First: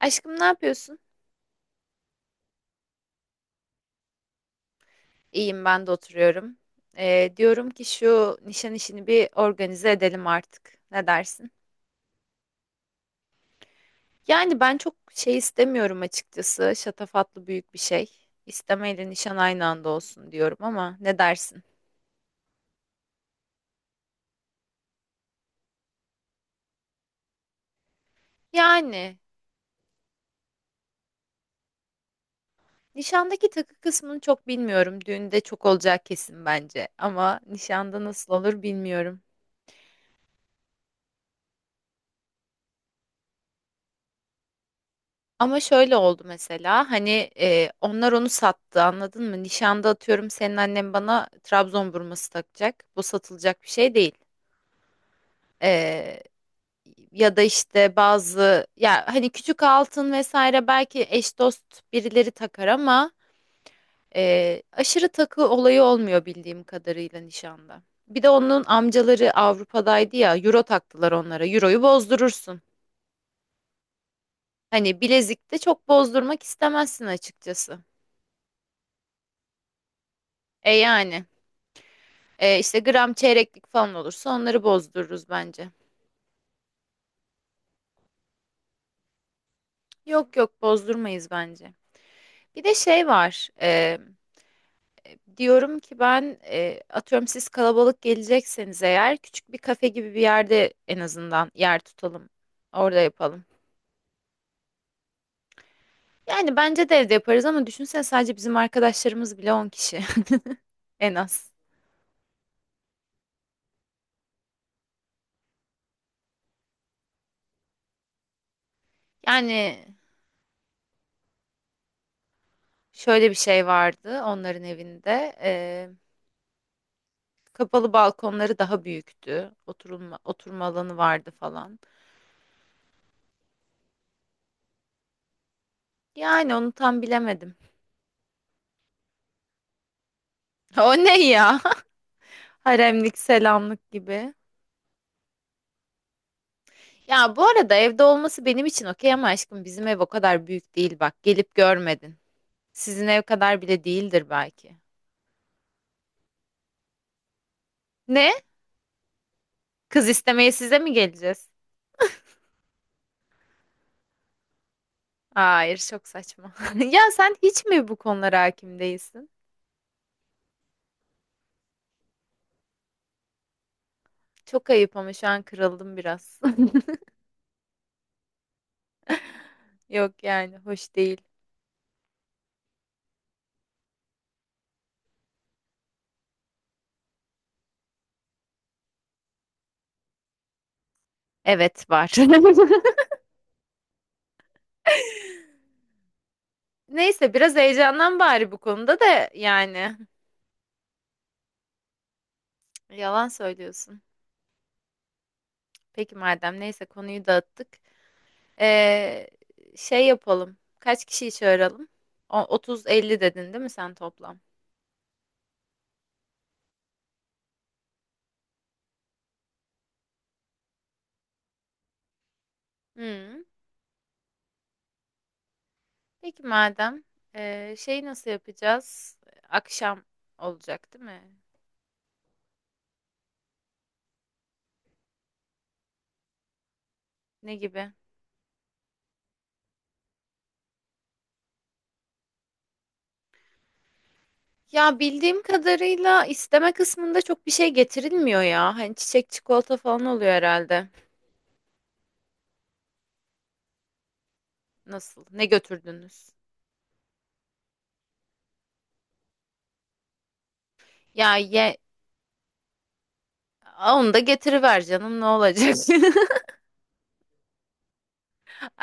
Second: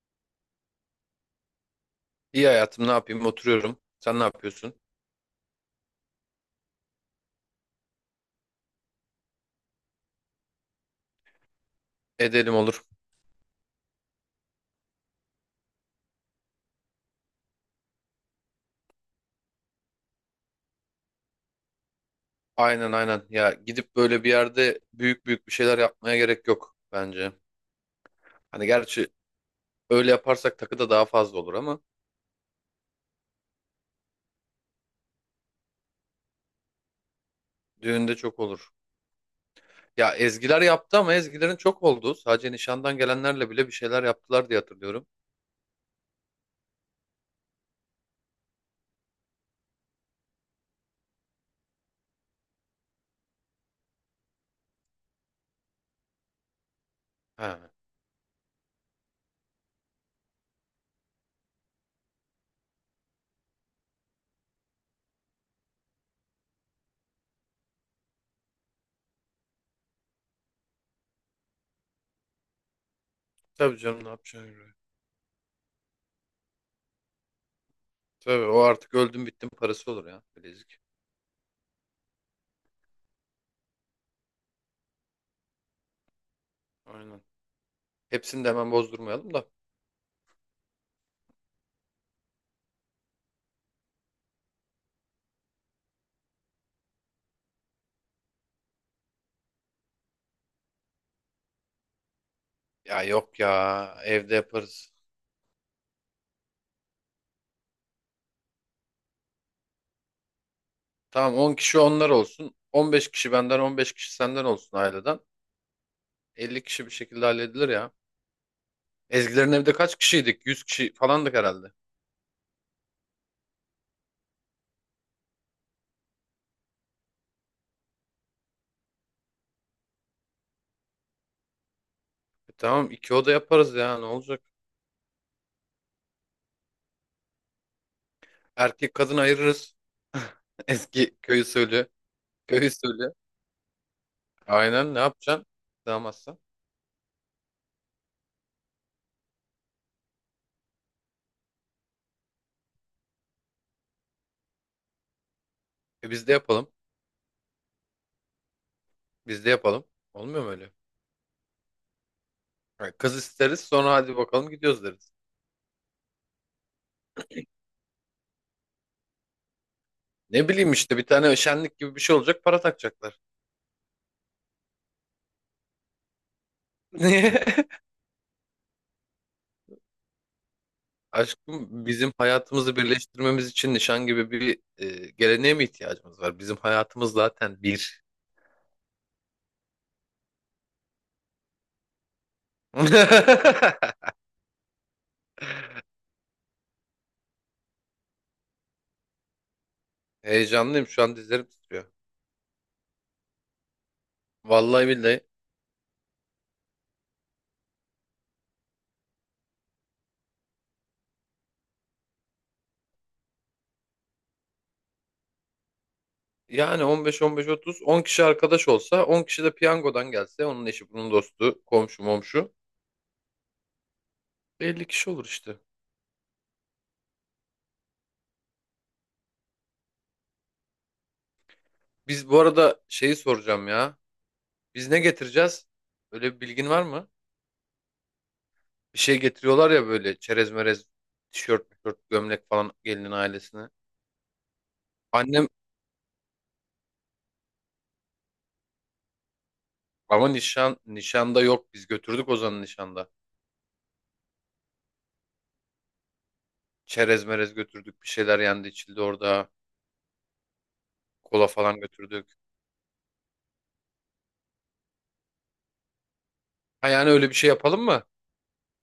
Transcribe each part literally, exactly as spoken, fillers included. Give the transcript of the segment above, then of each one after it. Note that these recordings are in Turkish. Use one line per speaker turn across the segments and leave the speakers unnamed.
Aşkım ne yapıyorsun?
İyi hayatım ne yapayım oturuyorum. Sen ne yapıyorsun?
İyiyim ben de oturuyorum. Ee, diyorum ki şu nişan işini bir organize edelim artık. Ne dersin?
Edelim olur.
Yani ben çok şey istemiyorum açıkçası. Şatafatlı büyük bir şey. İstemeyle nişan aynı anda olsun diyorum ama ne dersin?
Aynen aynen. Ya gidip böyle bir yerde büyük büyük bir şeyler yapmaya gerek yok bence. Hani gerçi
Yani
öyle yaparsak takı da daha fazla olur ama
nişandaki takı kısmını çok bilmiyorum. Düğünde çok olacak kesin bence. Ama nişanda
düğünde
nasıl
çok
olur
olur.
bilmiyorum.
Ya Ezgiler yaptı ama Ezgilerin çok oldu. Sadece nişandan gelenlerle bile bir şeyler yaptılar diye hatırlıyorum.
Ama şöyle oldu mesela hani e, onlar onu sattı anladın mı? Nişanda atıyorum senin annen bana Trabzon burması takacak. Bu satılacak bir şey değil. E, Ya da
He.
işte bazı ya hani küçük altın vesaire belki eş dost birileri takar ama e, aşırı takı olayı olmuyor bildiğim kadarıyla nişanda. Bir de onun amcaları Avrupa'daydı ya euro taktılar onlara. Euroyu bozdurursun.
Tabii canım, ne yapacaksın?
Hani bilezikte çok bozdurmak istemezsin açıkçası.
Tabii, o artık öldüm bittim parası olur ya,
E
bilezik.
yani. Ee, işte gram çeyreklik falan olursa onları bozdururuz bence.
Aynen. Hepsini de hemen bozdurmayalım da.
Yok yok bozdurmayız bence. Bir de şey var. E, diyorum ki ben, e, atıyorum siz kalabalık gelecekseniz eğer, küçük bir kafe gibi bir yerde en azından yer tutalım. Orada
Ya yok,
yapalım.
ya evde yaparız.
Yani bence de evde yaparız ama düşünsene sadece bizim arkadaşlarımız bile on kişi, en
Tamam,
az.
on kişi onlar olsun. on beş kişi benden, on beş kişi senden olsun aileden. elli kişi bir şekilde halledilir ya. Ezgilerin evde
Yani
kaç kişiydik? yüz kişi falandık herhalde.
şöyle bir şey vardı onların evinde. E, kapalı balkonları daha büyüktü. Oturulma, oturma alanı vardı falan.
E tamam, iki oda yaparız ya, ne olacak?
Yani onu tam bilemedim.
Erkek kadın ayırırız.
O
Eski
ne
köy
ya?
usulü. Köy usulü.
Haremlik, selamlık gibi.
Aynen, ne yapacaksın? Sığamazsan.
Ya bu arada evde olması benim için okey ama aşkım bizim ev o kadar büyük değil bak. Gelip görmedin. Sizin ev kadar bile değildir belki.
E biz de yapalım.
Ne?
Biz de yapalım.
Kız
Olmuyor mu
istemeye
öyle?
size mi geleceğiz?
Ha, kız isteriz sonra, hadi bakalım gidiyoruz deriz.
Hayır, çok saçma. Ya sen hiç mi bu konulara hakim değilsin?
Ne bileyim işte, bir tane şenlik gibi bir şey olacak, para takacaklar.
Çok ayıp ama şu an kırıldım biraz. Yok yani hoş değil.
Aşkım, bizim hayatımızı birleştirmemiz için nişan gibi bir e, geleneğe mi ihtiyacımız var? Bizim hayatımız zaten bir.
Evet var. Neyse biraz heyecandan bari bu konuda da yani.
Heyecanlıyım, şu an dizlerim titriyor.
Yalan söylüyorsun.
Vallahi billahi.
Peki madem neyse konuyu dağıttık. Ee, Şey yapalım. Kaç kişiyi çağıralım? O- otuz elli dedin değil mi sen toplam?
Yani on beş on beş-otuz, on kişi arkadaş olsa, on kişi de piyangodan gelse, onun eşi bunun dostu komşu momşu,
Hmm.
elli kişi olur işte.
Peki madem, ee, şey nasıl yapacağız? Akşam olacak değil mi?
Biz bu arada şeyi soracağım ya. Biz ne getireceğiz? Öyle bir bilgin var mı?
Ne gibi?
Bir şey getiriyorlar ya, böyle çerez merez, tişört, tişört gömlek falan, gelinin ailesine.
Ya bildiğim kadarıyla isteme kısmında çok bir şey getirilmiyor ya. Hani çiçek çikolata falan
Ama
oluyor
nişan
herhalde.
nişanda yok. Biz götürdük Ozan'ı nişanda.
Nasıl? Ne götürdünüz?
Çerez merez götürdük. Bir şeyler yendi içildi orada.
Ya
Kola
ye
falan götürdük.
Aa, onu da getiriver canım ne olacak?
Ha, yani öyle bir şey yapalım mı?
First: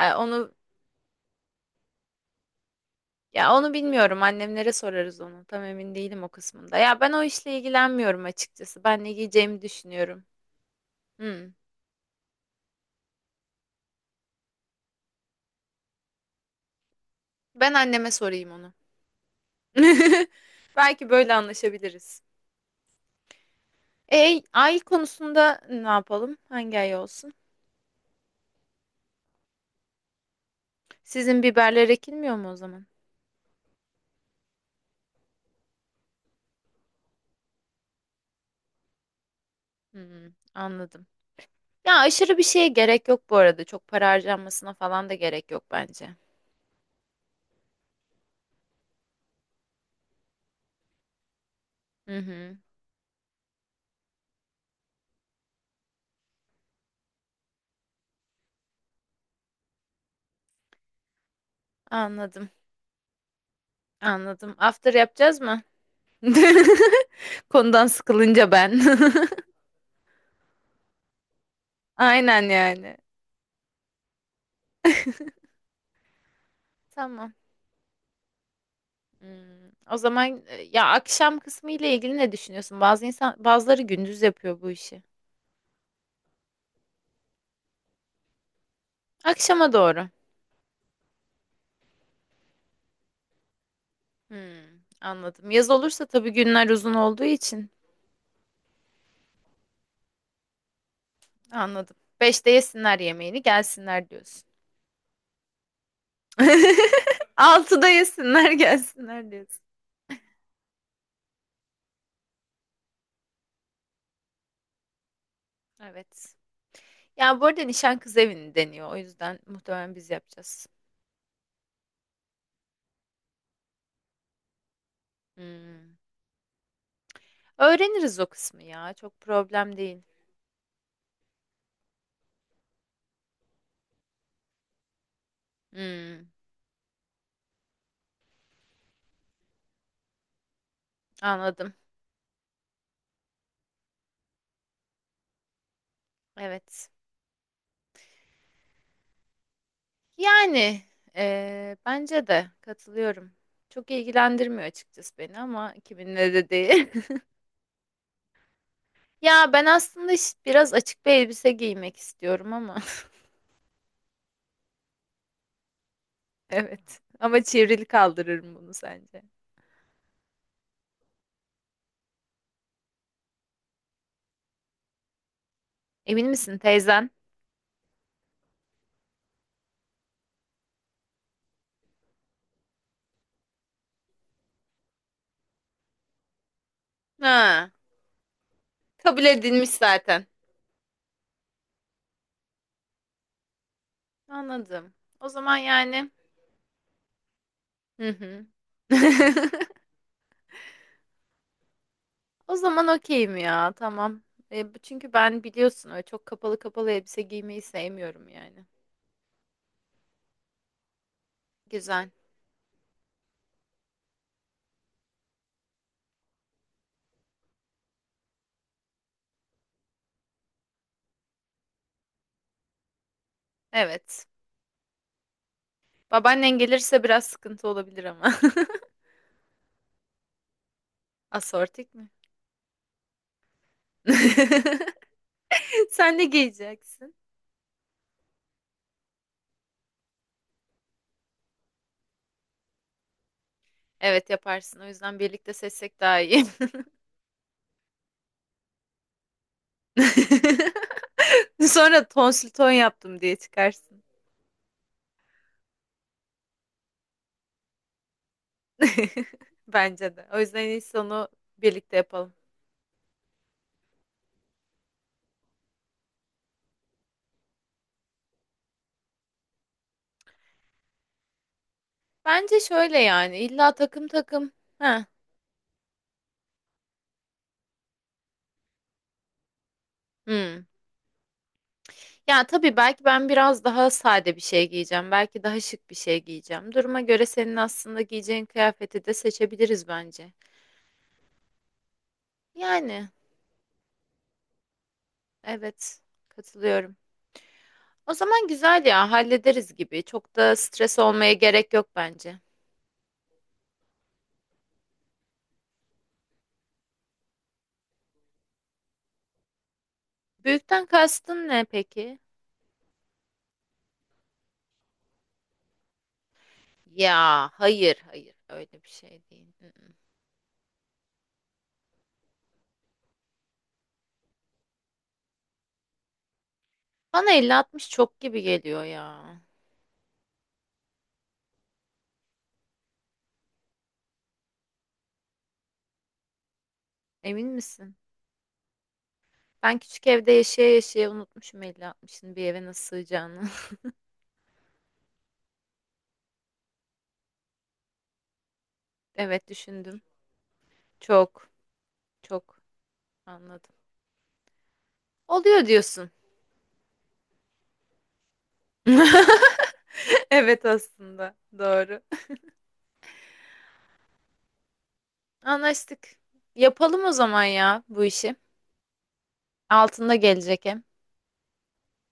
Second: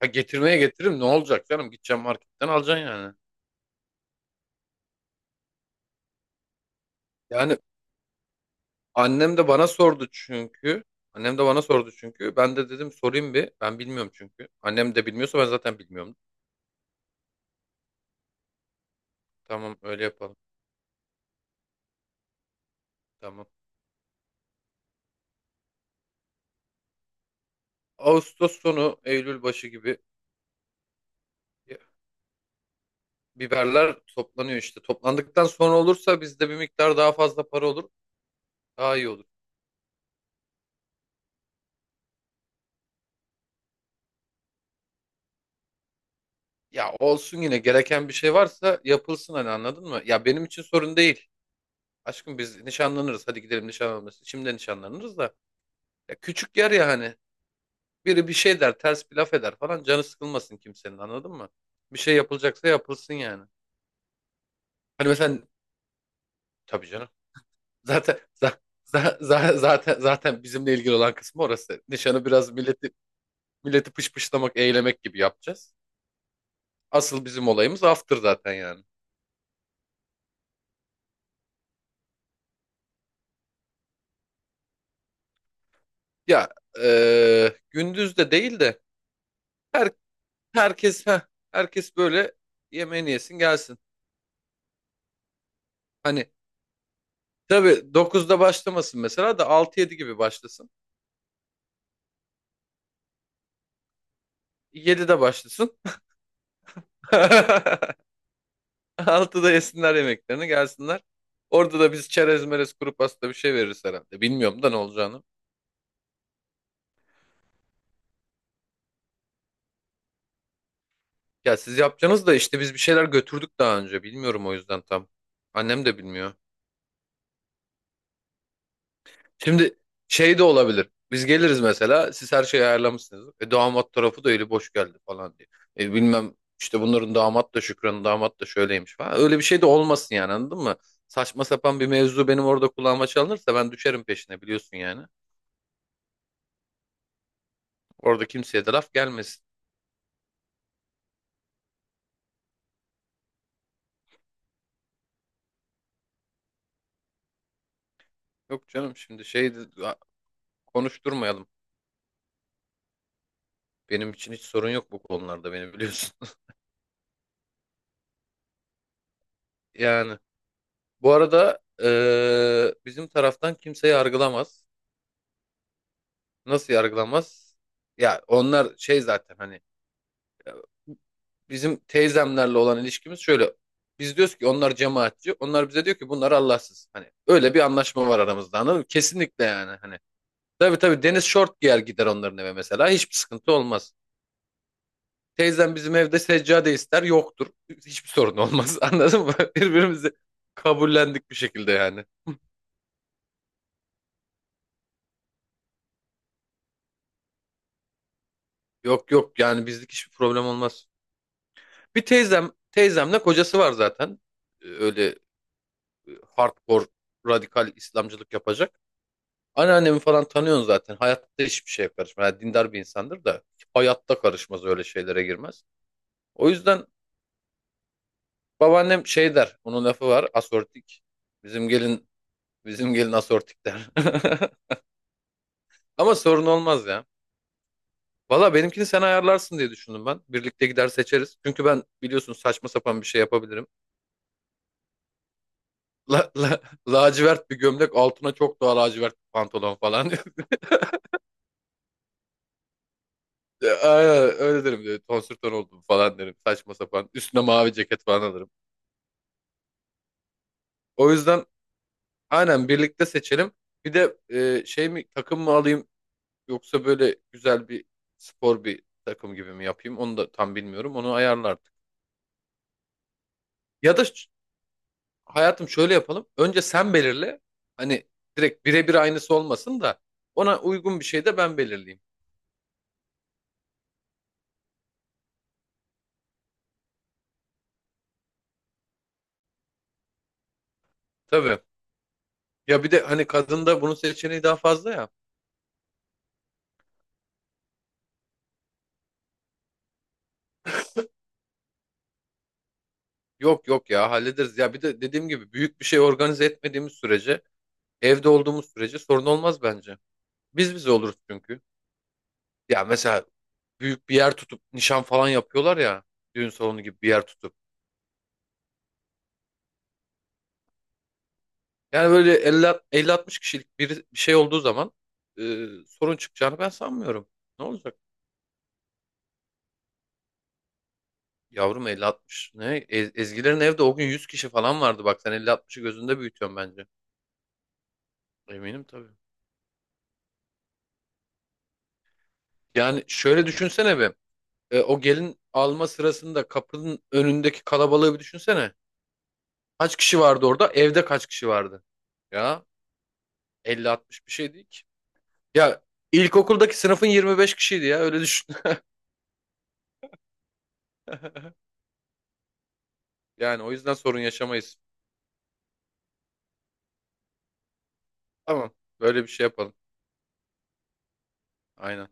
Ha,
Onu
getirmeye getiririm, ne olacak canım? Gideceğim, marketten alacaksın yani.
ya onu bilmiyorum. Annemlere sorarız onu. Tam emin değilim o kısmında. Ya ben o işle
Yani
ilgilenmiyorum açıkçası. Ben ne
annem de
giyeceğimi
bana sordu
düşünüyorum.
çünkü. Annem de
Hmm.
bana sordu çünkü. Ben de dedim sorayım bir. Ben bilmiyorum çünkü. Annem de bilmiyorsa, ben zaten bilmiyorum.
Ben anneme sorayım onu.
Tamam, öyle yapalım.
Belki böyle anlaşabiliriz.
Tamam.
E, ay konusunda ne yapalım? Hangi ay olsun?
Ağustos sonu, Eylül başı gibi
Sizin biberler ekilmiyor mu o zaman?
biberler toplanıyor işte. Toplandıktan sonra olursa bizde bir miktar daha fazla para olur. Daha iyi olur.
Hmm, anladım. Ya aşırı bir şeye gerek yok bu arada. Çok para harcanmasına falan da gerek yok bence.
Ya olsun, yine gereken bir şey varsa yapılsın, hani anladın mı? Ya benim için sorun değil.
Hı
Aşkım,
hı.
biz nişanlanırız. Hadi gidelim nişanlanırız. Şimdi nişanlanırız da. Ya küçük yer ya hani. Biri bir şey der, ters bir laf eder falan. Canı sıkılmasın kimsenin, anladın mı? Bir şey
Anladım.
yapılacaksa yapılsın yani.
Anladım. After
Hani mesela,
yapacağız mı?
tabii canım.
Konudan
Zaten
sıkılınca
za-
ben.
za- za- zaten zaten bizimle ilgili olan kısmı orası. Nişanı
Aynen
biraz milleti
yani.
milleti pışpışlamak, eğlemek gibi yapacağız. Asıl
Tamam.
bizim olayımız after zaten yani.
Hmm, o zaman, e, ya akşam kısmı ile ilgili ne düşünüyorsun? Bazı insan bazıları gündüz yapıyor bu işi.
Ya eee, gündüz de değil de,
Akşama
her,
doğru.
herkes heh, herkes böyle yemeğini yesin gelsin.
Hmm, anladım. Yaz olursa
Hani
tabii günler uzun olduğu için
tabii dokuzda başlamasın mesela da, altı yedi gibi başlasın.
anladım. Beşte yesinler yemeğini gelsinler diyorsun.
yedide başlasın.
Altıda yesinler gelsinler
altıda
diyorsun.
yesinler yemeklerini gelsinler. Orada da biz çerez merez kuru pasta bir şey veririz herhalde. Bilmiyorum da ne olacağını.
Evet. Ya bu arada nişan kız evini deniyor. O yüzden muhtemelen biz yapacağız.
Ya siz yapacaksınız da işte biz bir şeyler götürdük daha önce. Bilmiyorum o yüzden tam. Annem
Hmm.
de bilmiyor.
Öğreniriz o kısmı ya. Çok problem
Şimdi
değil.
şey de olabilir. Biz geliriz mesela. Siz her şeyi ayarlamışsınız. E, damat tarafı da eli boş geldi falan diye. E,
Hmm,
bilmem işte, bunların damat da Şükran'ın damat da şöyleymiş falan. Öyle bir şey de olmasın yani, anladın mı? Saçma
anladım.
sapan bir mevzu benim orada kulağıma çalınırsa ben düşerim peşine, biliyorsun yani.
Evet.
Orada kimseye de laf gelmesin.
Yani, eee, bence de katılıyorum. Çok ilgilendirmiyor açıkçası beni ama kiminle de değil.
Yok canım, şimdi
Ya
şey
ben
de- a-
aslında işte biraz açık bir
konuşturmayalım.
elbise giymek istiyorum ama.
Benim için hiç sorun yok bu konularda, beni biliyorsun.
Evet. Ama çevrili kaldırırım bunu sence.
Yani bu arada e, bizim taraftan kimse yargılamaz.
Emin misin
Nasıl
teyzen?
yargılamaz? Ya, onlar şey zaten, hani ya, bizim teyzemlerle olan ilişkimiz şöyle. Biz diyoruz ki onlar cemaatçi. Onlar bize diyor ki bunlar Allahsız. Hani öyle bir
Ha,
anlaşma var aramızda, anladın mı?
kabul
Kesinlikle
edilmiş
yani hani.
zaten.
Tabii tabii, deniz şort giyer gider onların eve mesela. Hiçbir sıkıntı olmaz.
Anladım. O zaman
Teyzem bizim
yani.
evde seccade ister, yoktur.
Hı
Hiçbir sorun
hı.
olmaz. Anladın mı? Birbirimizi kabullendik bir şekilde yani.
O zaman okeyim ya, tamam. E, bu- çünkü ben biliyorsun öyle çok kapalı kapalı elbise giymeyi sevmiyorum yani.
Yok yok, yani bizlik hiçbir problem olmaz. Bir
Güzel.
teyzem, teyzemle kocası var zaten. Ee, Öyle hardcore radikal İslamcılık yapacak. Anneannemi falan tanıyorsun zaten. Hayatta hiçbir şeye karışmaz. Yani dindar bir insandır da hayatta
Evet.
karışmaz, öyle şeylere girmez. O
Babaannen
yüzden
gelirse biraz sıkıntı olabilir ama.
babaannem şey der. Onun lafı var: asortik. Bizim
Asortik mi?
gelin bizim gelin asortik der. Ama
Sen ne
sorun olmaz ya.
giyeceksin?
Valla, benimkini sen ayarlarsın diye düşündüm ben. Birlikte gider seçeriz. Çünkü ben, biliyorsun, saçma sapan bir şey yapabilirim.
Evet yaparsın. O yüzden birlikte seçsek daha
La,
iyi.
la, lacivert bir gömlek, altına çok daha lacivert bir pantolon falan.
Sonra tonsil ton yaptım diye
Ya,
çıkarsın.
aynen öyle derim diyor. Tonsür ton oldum falan derim. Saçma sapan. Üstüne mavi ceket falan alırım.
Bence de. O yüzden en iyisi
O
onu
yüzden
birlikte yapalım.
aynen birlikte seçelim. Bir de e, şey mi, takım mı alayım, yoksa böyle güzel bir spor bir takım gibi mi yapayım? Onu da tam bilmiyorum. Onu ayarla artık.
Bence şöyle yani illa
Ya da
takım
ş-
takım. Ha.
hayatım şöyle yapalım. Önce sen belirle. Hani direkt birebir aynısı olmasın da, ona
Hmm.
uygun bir şey de ben belirleyeyim.
Ya tabii belki ben biraz daha sade bir şey giyeceğim. Belki daha şık bir şey giyeceğim. Duruma göre senin aslında giyeceğin kıyafeti de seçebiliriz bence.
Tabii. Ya bir de
Yani.
hani, kadında bunun seçeneği daha fazla ya.
Evet, katılıyorum. O zaman güzel ya, hallederiz gibi. Çok da stres olmaya gerek yok bence.
Yok yok ya, hallederiz. Ya bir de dediğim gibi, büyük bir şey organize etmediğimiz sürece, evde olduğumuz sürece sorun olmaz bence. Biz
Büyükten
bize oluruz
kastın
çünkü.
ne peki?
Ya mesela büyük bir yer tutup nişan falan yapıyorlar ya. Düğün salonu gibi bir yer
Ya
tutup.
hayır hayır öyle bir şey değil. Mm. Mm.
Yani böyle elli, elli altmış kişilik bir, bir şey olduğu zaman e, sorun çıkacağını ben sanmıyorum.
Bana
Ne
elli altmış
olacak?
çok gibi geliyor ya.
Yavrum elli altmış ne? Ez- Ezgilerin evde o gün yüz kişi falan vardı. Bak sen elli altmışı gözünde büyütüyorsun bence.
Emin misin?
Eminim tabii.
Ben küçük evde yaşaya yaşaya unutmuşum elli altmışın bir eve nasıl
Yani
sığacağını.
şöyle düşünsene be. E, o gelin alma sırasında kapının önündeki kalabalığı bir düşünsene.
Evet
Kaç
düşündüm.
kişi vardı orada? Evde kaç kişi
Çok
vardı?
çok
Ya
anladım.
elli altmış bir şey değil ki.
Oluyor
Ya
diyorsun.
ilkokuldaki sınıfın yirmi beş kişiydi ya, öyle düşün.
Evet aslında doğru.
Yani o yüzden sorun yaşamayız.
Anlaştık. Yapalım o zaman ya bu işi.
Tamam, böyle bir şey yapalım.
Altında gelecek hem.
Aynen.